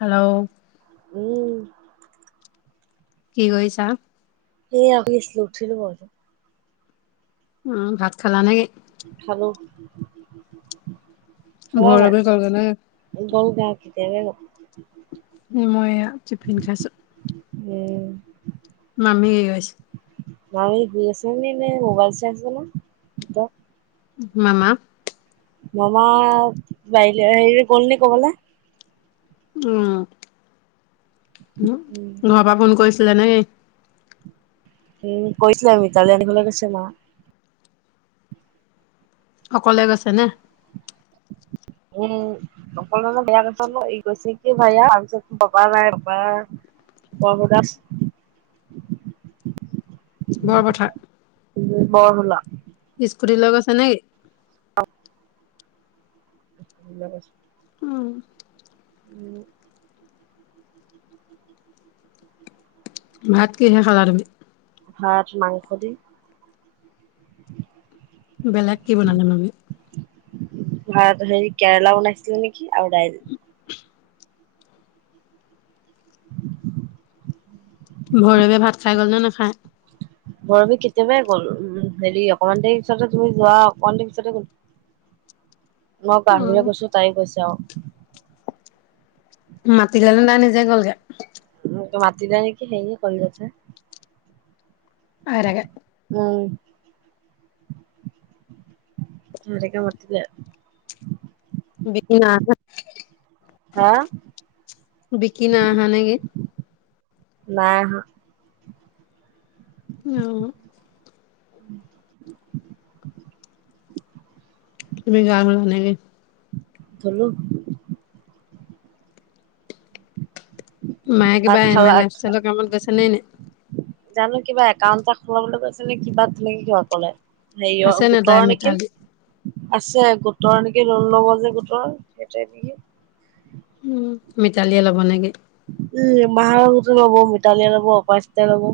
Hello? উম। কি কৰিছা? এইয়া শুই আছিলোঁ উঠিলো বাৰুতে। উম, ভাত খালা নেকি? খালোঁ। বৰকৈ [unintelligible] গ'লগা কেতিয়াবাই গ'ল। মই এইয়া টিফিন খাইছো। উম। মামি [unintelligible] আছে? মামি শুই আছে নে নে মোবাইল চাই আছে জানো? ভিতৰত মামা? মামা বাৰিলে হেৰি গ'ল নে ক'বালে। উম, হুম উম ঘৰৰ পৰা ফোন কৰিছিলে নেকি? উম, কৈছিলে মিতালী আনিবলৈ গৈছে মা। অকলে গৈছে নে? উম, অকলে যে [unintelligible] বাবু দাস বৰপথাৰ। উম, [unintelligible] স্কুটি লৈ গৈছে নেকি? লৈ গৈছে তো। উম। উম। ভাত কিহে খালা তুমি? ভাত মাংস দি। বেলেগ কি বনালে মামী? ভাত হেৰি কেৰেলা বনাইছিলে নেকি আৰু দাইল। [inaudible] ভৈৰৱে ভাত খাই গ'লনে নাখায়? ভৈৰৱী কেতিয়াবাই গ'ল উম, হেৰি অকমান দেৰি পিছতে তুমি যোৱা অকন দেৰি পিছতে গ'ল। [inaudible] মই পাৰ উম, হবলৈ গৈছোঁ, তাই গৈছে অ',। মাতিলে নে নাই নিজে গ'লগে? মোক মাতিলে নেকি হেৰী [unintelligible] [unintelligible] উম। দুইটাকে মাতিলে। বিকি নাই আহা, হা বিকি নাই আহা নেকি? নাই আহা। উওম' তুমি গা ধূলা নেকি? ধুলোঁ। মায়ে ভাত কিবা খালা এমলেহোষ্টেলৰ কামত গৈছে নে এনেই? জানো, কিবা একাউণ্ট এটা খোলাবলৈ গৈছে নে, কিবা তেনেকে কিবা ক'লে? আছে হেৰিয়ৰ, নে তাই গোটৰ নেকি। মিতালী আছে। গোটৰ নেকি লোণ ল'ব যে গোটৰ, সেইটোৱে নেকি? উম' মিতালীয়ে ল'ব নেকি? উম' মাহঁতৰ গোটে ল'ব, মিতালীয়ে ল'ব, অপৰাজিতাই ল'ব।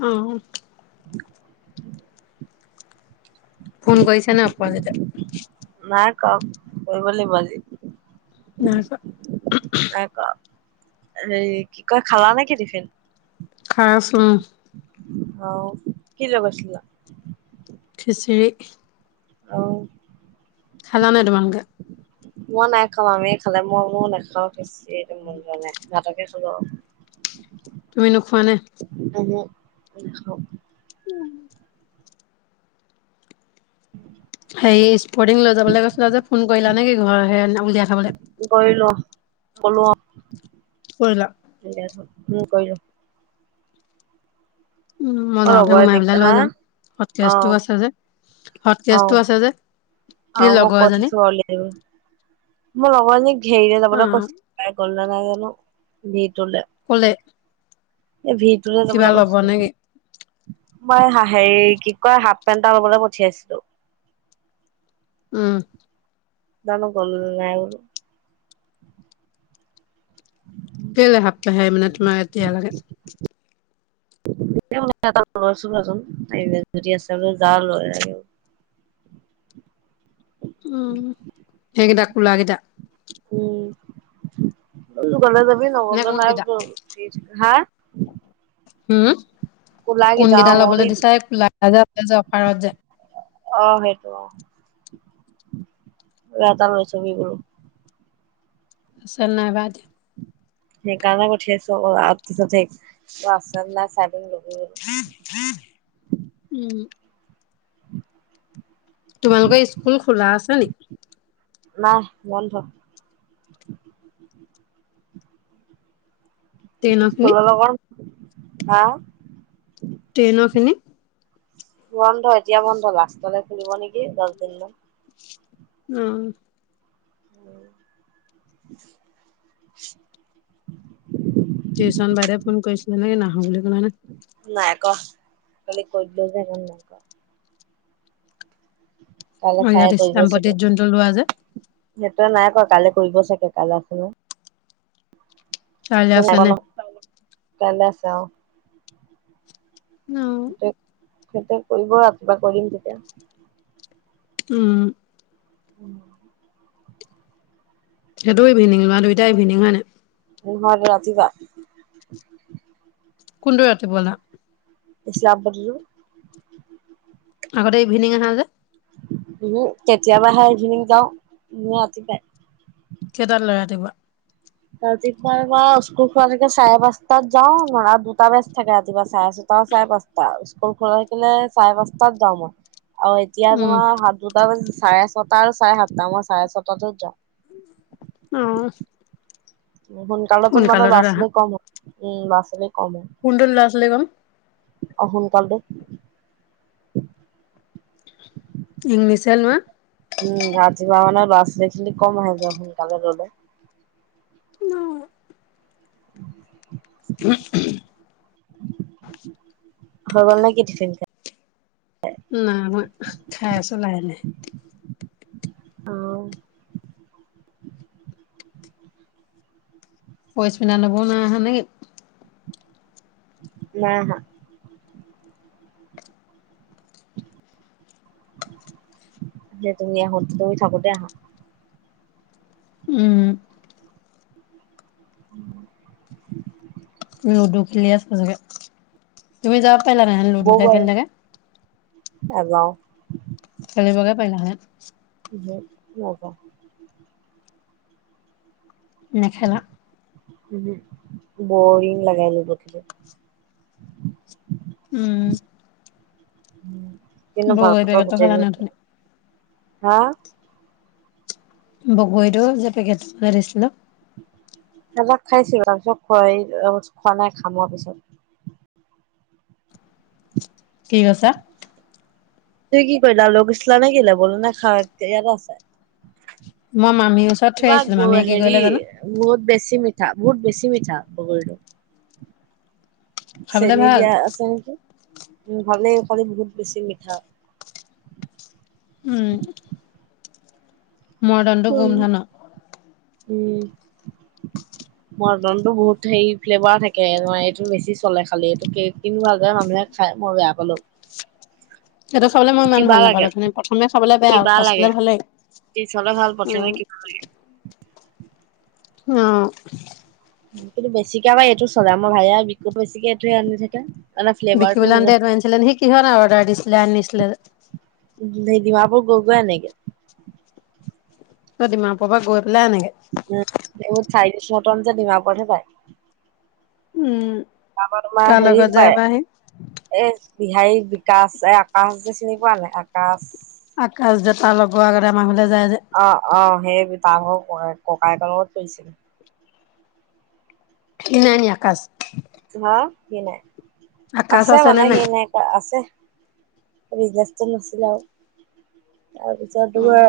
অঁ' ফোন কৰিছে নাই আপৰাজিতাই? নাই কৰা। কৰিব লাগিব আজি। নাই কৰা। নাই কৰা। হেই কি কয়, খালা নেকি টিফিন? খাই আছোঁ উম'। অও‌' কি লৈ গৈছিলা? খিচিৰি। অও' খালা নাই তোমালোকে? মই নাই খোৱা, মামীয়ে খালে। ময় বোলো নাখাওঁ খিছি মন যোৱা নাই। ভাতকে খালো আও। তুমি নোখোৱা নে? উমহু, নাখাওঁ। উওম' [inaudible] হেৰি স্পৰ্টিং লৈ যাবলে কৈছিলা যে, ফোন কৰিলা নেকি ঘৰ নাম উলিয়াই থ'বলে? কৰিলোঁ, ক'লো অঁ'। কৰিলা? উলিয়াই থয়, উম' কৰিলোঁ। উম' মই যাওঁতে লগৰ সোমাই এজনীক পেলাই লৈ হা যাম। অ হটকেজটোও আছে যে। হট কেচটো আছে যে। কি অঁ মই লগৰ এজনী কৈথৈছো ওলিয়াই দিবলে, মোৰ লগৰ এজনীক ঘেৰিলে অ যাবলৈ কৈছিলো। তাই গ'ল নে নাই জানো দিউতলে। ক'লে এই ভিটোলে কিবা যাবলে ল'ব কইছিলো। নেকি মই হা হেৰি কি কয় হাফ পেণ্ট এটা লবলে পঠিয়াইছিলো। উম' জানো গ'লো নাই বোলো। কেলে হাফ পে হেই মানে তোমাক এতিয়া লাগে? লৈছোঙে চোন যদি আছে বোলো যা লৈ আগে। উম' সেইগেইটা কোলা গেইটা। উম' তো গলে যাবি নে নগলে নাই কোনকেইটা বোলো হাঁ'। উম' কোলাগি কোনগেইটা যাওঁ লবলে মই দিছা বোলো এ প্লা যে আহে যে অফাৰত যে- অ' সেইটো অঁ, মোলে এটা লৈ থবি বোলো। চেন্নাইপা দিয়া। সেইকাৰনে পঠিয়াইছো আক আগ পিছতেই তয় আছে নে নাই চাই মেলি লবি। বোলো উম। তোমালোকৰ স্কুল খোলা আছে নি? নাই বন্ধ। ট্ৰেইনৰ খিনি স্কুল [unintelligible] হা? টেইনৰখিনি? বন্ধ, এতিয়া বন্ধ, লাষ্টলে খুলিব নেকি দহ দিন মান। উম। [inaudible] টিউছন বাইাদেও ফোন কৰিছিলে নে কি নাহ বুলি ক'লে নে। নাই ক খালি [unintelligible] কাইলৈ অ ইয়াত ছাৰে কৰিব ইছলামপতিত চাগে। যোনটো লোৱা যে সেইটোে নাই কৰা কাইলে কৰিব চাগে কাল আছিল নহয়। কাইলৈ আছে নে [unintelligible] কাইলৈ আছে অ'। অ [unintelligible] সিঁহতে কৰিব, ৰাতিপোৱা কৰিম তেতিয়া। উম। [inaudible] সেইটো ইভিনিং বা দুইটা ইভিনিং হয় না? ঘৰত ৰাতি বা। কোনটো ৰাতিপুৱা আনা? [unintelligible] আগতে ইভিনিং আহা যে। উ, কেতিয়াবাহে ইভিনিং যাওঁ, মই ৰাতিপুৱাই। কেইটা ল'ৰা ৰাতিপুৱা? ৰাতিপুৱা মই স্কুল খোৱাকে চাৰে পাঁচটাত যাওঁ, নৰা দুটা বেজ থাকে ৰাতিপুৱা চাৰে চাৰে পাঁচটা, স্কুল খোলা থাকিলে চাৰে পাঁচটাত যাওঁ মই আৰু এতিয়া উম তোমাৰ সাত দুটা বাজি চাৰে ছটা আৰু চাৰে সাতটা, মই চাৰে ছটাত যাওঁ। অ'। সোনকালেতো মানে সোনকালতো ল'ৰা আহা ছোৱালী কম হয় উম, ল'ৰা ছোৱালী কম হয়। কুণ্ডল ল'ৰা ছোৱালী গম অ' সোনকালটোত। ইংলিছহে লোৱা। উম, ৰাতিপুৱা মানে ল'ৰা ছোৱালী কম হয় [unintelligible] সোনকালে ল'লে। [unintelligible] [inaudible] [unintelligible] নাই মই, খাই আছোঁ লাহে লাহে। অ'। পইচ মিনা ল'বনা [unintelligible] হা নেকি? - নাই আহা। যে তুমি [unintelligible] তুমি থাকোঁতে আহা। উম। [inaudible] লুডু খেলি আছা চাগে। তুমি যাব পাৰলাহেন লুডুহে খেলি থাকে। নেযাওঁ। আনিবগে পাৰিলা হয়। বি নাযাওঁ। নেখেলা উম বৰিং লাগে [unintelligible] উম। কিন্ত ভাল বগৰী পাপাজ পেকেটটো খালা নাই অথনি? হা? বগৰীতো যে পেকেটতো যে দিছিলো। এবাৰ খাইছিলো তাৰপিছত খোৱা, খোৱা নাই খাম আৰু পিছত। কি কৈছা? ত কি কৰিলা লৈ গৈছিলা নে কিলো বল নে খা ইয়াতে আছে? মই মামীৰ ওচৰত থৈ কিবা আহিছিলো মামীয়ে কি হেৰি কৰিলে জানো। বহুত বেছি মিঠা বহুত বেছি মিঠা বগৰীটো। খাবলে চেনী ভাল। দিয়া আছে নেকি উম ভালেই কিন্তু বহুত বেছি মিঠা। উম। মডাৰণটো উম গোমধন। উম। [inaudible] মৰ্টনটো বহুত হেৰি ফ্লেভাৰ থাকে এইটো বেছি চলে খালি এইটো কে কিনো খাই মানুহে খাই মই বেয়া পালো। সেইটো খাবলৈ মই ইমান কিবা ভাল লাগে নাপালো, অথনি প্ৰথমে খাবলৈ বেয়া আৰু পাছলে ভালেই। পিছলে ভাল উম, প্ৰথমে ভাল নালাগে। অঁ। কিন্তু বেছিকে আক' এইটো চলে আমাৰ ভাই বিকিবলে বেছিকে এইটোৱে আনি থাকে। মানে ফ্লেভাৰটো বিকিবলৈ আনোতে বহুত এইটো আনিছিলে নেকি সি কিহত অৰ্ডাৰ দিছিলে আনিছিলে? উম সি ডিমাপুৰ গৈ গৈ আনেগে। ডিমাপুৰ পৰা গৈ পেলাই আনেগে। উম এইবোৰ চাইনিচ মৰ্টন যে ডিমাপুৰত হে পায়। উম। তাৰাপৰা তোমাৰ কাৰ লগত হেৰিত যায় পায় বা সি? এই বিহাৰী বিকাশ এই আকাশ যে চিনি পোৱা নাই আকাশ? আকাশ যে তাৰ লগৰ আগতে আমাৰ ঘৰলৈ যায় যে অ অ সেই তাৰ ভাগৰ ককায়েকৰ লগত খুলিছিল। সি নাই নি আকাশ? হা? সি নাই, আছে মানে সি নাই আছে বিজনেচটো নাছিলে আৰু তাৰপিছত উম, তোমাৰ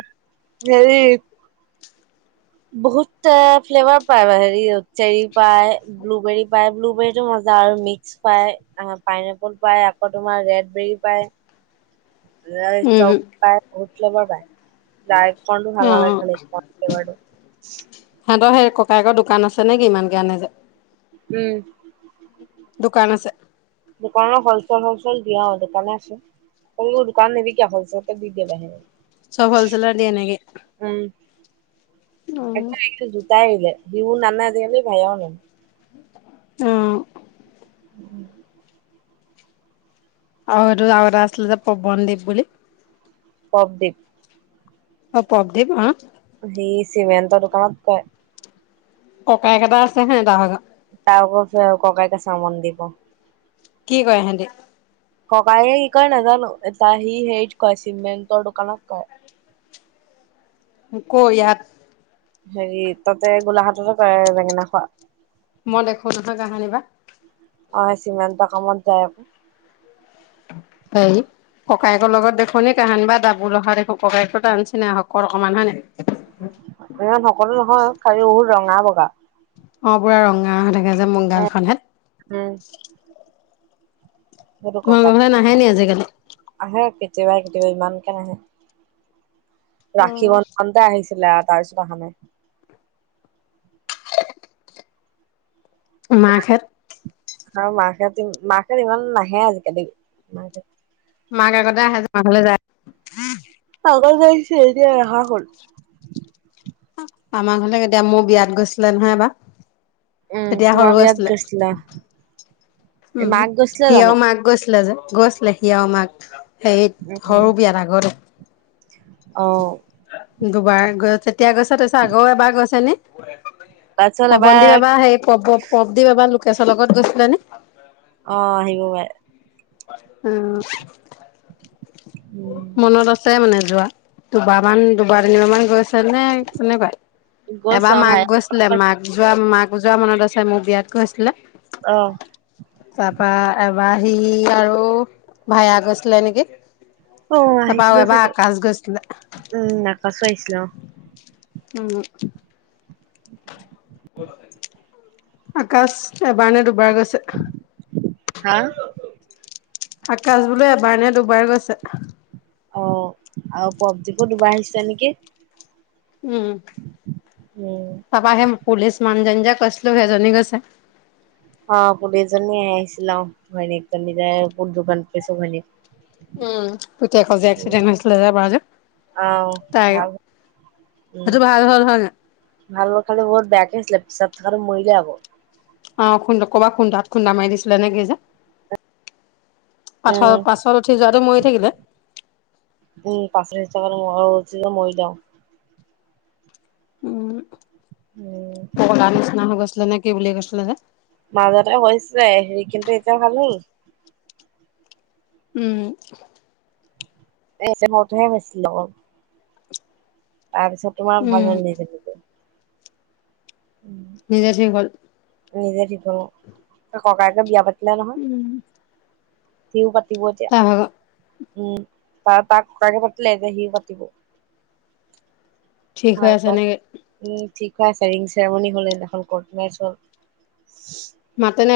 হেৰি বহুত এ ফ্লেভাৰ পায় হেৰি চেৰি পায় ব্লুবেৰী পায় ব্লুবেৰীতো মজা আৰু মিক্স পায় আহ পাইনএপল পায় আকৌ তোমাৰ ৰেডবেৰী পায়। [inaudible] পায় বহুত ফ্লেভাৰ পায়, ডাৰ্কখনো ভাল নালাগে অ', খালি কন ফ্লেভাৰটো। [inaudible] সিহঁতৰ সেই ককাইকৰ দোকান আছে নে কি ইমান কে আনে যে? উম। দোকান আছে, দোকানৰ হলচেল হলচেল দিয়ে আৰু দোকানে আছে। সৰু সৰু দোকান নিবিকে হলচেলতে দি দিয়ে বাহিৰত। চব হলচেলত দিয়ে নেকি? উমঁ, অ', আকৌ জোতা আনিলে বিহু নানে আজিকালি ভাইয়াও নানে। অঁ। [unintelligible] আৰু এইটো যে এটা আছিলে যে পৱনদ্বীপ বুলি। প্ৰবদ্বীপ। অ', -প্ৰবদ্বীপ আঁহ সেই চিমেণ্টৰ দোকানত কৰে। ককায়েক এটা আছে সিহঁতৰ ভাগ। তাৰ আকৌ আছে ককায়েক প্ৰবদ্বীপৰ। কি কৰে সিহঁতি? ককায়েকে কি কৰে নাজানো, এটা সি হেৰিত কৰে চিমেণ্টৰ দোকানত কৰে। মোকো ইয়াত হেৰি তা'তে গোলাঘাটতে কৰে বেঙেনা খোৱা। মই দেখো নহয় কাহানি বা। অঁ', -চিমেণ্টৰ কামত যায় আকৌ। হয়। ককায়েকৰ লগত দেখো নে কাহানি বা দাবোল অহা দেখো ককাইক টো তাৰ নিচিনাই হকত অকণমান হয় নাই। ইমান হকতো নহয় খালি বহুত ৰঙা, বগা। অঁ', -পুৰা ৰঙা হৈ থাকে যে মোৰ গালখন হেত। উমঁ। সেইটো তোমাৰ ককাই ঘৰলে নাহে আজিকালি? আহে কেতিয়াবাই-কেতিয়াবা ইমানকে নাহে, ৰাখী বন্ধনতে আহিছিলে আৰু- তাৰপিছত অহা নাই। মাক হেত? আৰু মাক হেতি, মাক হেতি ইমান নাহে আজিকালি। নাহে। মাক আগতে আহে আমাৰফালে যায়। আগতে আহিছিলে এতিয়া নহা হ'ল। মামাৰ ঘৰলে কেতিয়া মোৰ বিয়াত গৈছিলে নহয় এবাৰ। উম তেতিয়া তোমাৰ সৰু বিয়াত আছিলে। গৈছিলা উম-হুম, মাক গৈছিলে সি আৰু জানো? মাক গৈছিলে যে, গৈছিলে সি আৰু মাক। এই উম সৰু বিয়াত আগতে। অঁ। দুবাৰ গৈ, তেতিয়াই গৈছে তাৰপিছত আকৌ এবাৰ গৈছে নে? প্ৰৱনন্দী এবাৰ সেই প-প্ৰবদ্বীপ এবাৰ লোকেশ্বৰ লগত গৈছিলে নে? অঁ', -আহিব পাৰে। উমঁ, উম। মনত আছে। আছে মানে যোৱা, দুবাৰ মান, দুবাৰ তিনিবাৰ মান গৈছে নে কেনেকুৱা? গৈছ এবাৰ মাক ভাই গৈছিলে, মাক যোৱা, মাক যোৱা মনত আছে মোৰ বিয়াত গৈছিলে। অহ। তাৰপা এবাৰ সি আৰু ভাইয়া গৈছিলে নেকি। তাৰপা আৰু এবাৰ আকাশ গৈছিলে। উমঁ, আকাশো আহিছিলে অঁহ',। উমঁ। আকাশ এবাৰ নে দুবাৰ গৈছে। হা আকাশ বোলে এবাৰ নে দুবাৰ গৈছে। অহ, আৰু পবজিপো দুবাৰ আহিছে নেকি? উম। উম। তাৰপা সেই পুলিচ মানুহজনী যে কৈছিলো সেইজনী গৈছে। অ' পুলিচ জনী আহিছিল অ'। ঘৈনীয়েকজনী যে বুত দোকান পাইছো [unintelligible] উম পুতেকৰ যে এক্সিডেণ্ট হৈছিলে যে এবাৰ যে, অ তাই ভাল উম সেইটো ভাল হ'ল হয় নাই? ভাল হ'ল, খালী বহুত বেয়াকে হৈছিলে পিছত থকাটো মৰিলে আকৌ। অ' খুন্দা, ক'বাত খুন্দাত খুন্দা মাৰি দিছিলে নেকি যে পাছৰ, উম পাছত উঠি যোৱাটো মৰি থাকিলে। উম পাছত উঠি [unintelligible] মৰিলে আৰু। উম। উম। পগলাৰ নিচিনা হৈ গৈছিলে নে কি বুলি কৈছিলে যে। মাজতে হৈছিলে হেৰি কিন্তু এতিয়া ভাল হ'ল। উম। এ চেমতহে হৈছিলে অকল। তাৰ পিছত তোমাৰ ভাল উম হ'ল নিজে নিজে। উম। নিজে ঠিক হ'ল। নিজে ঠিক হ'ল। ককায়কে বিয়া পাতিলে নহয়। সিও পাতিব এতিয়া। তাৰ ভাগৰ উম, তাৰ তাৰ ককায়েকে পাতিলে এতিয়া সিও পাতিব। ঠিক হৈ আছে নেকি [unintelligible] উম ঠিক হৈ আছে, ৰিং চেৰেমনী হ'ল সিদিনাখন কৰ্ট মেৰেজ হ'ল। মাতেনে?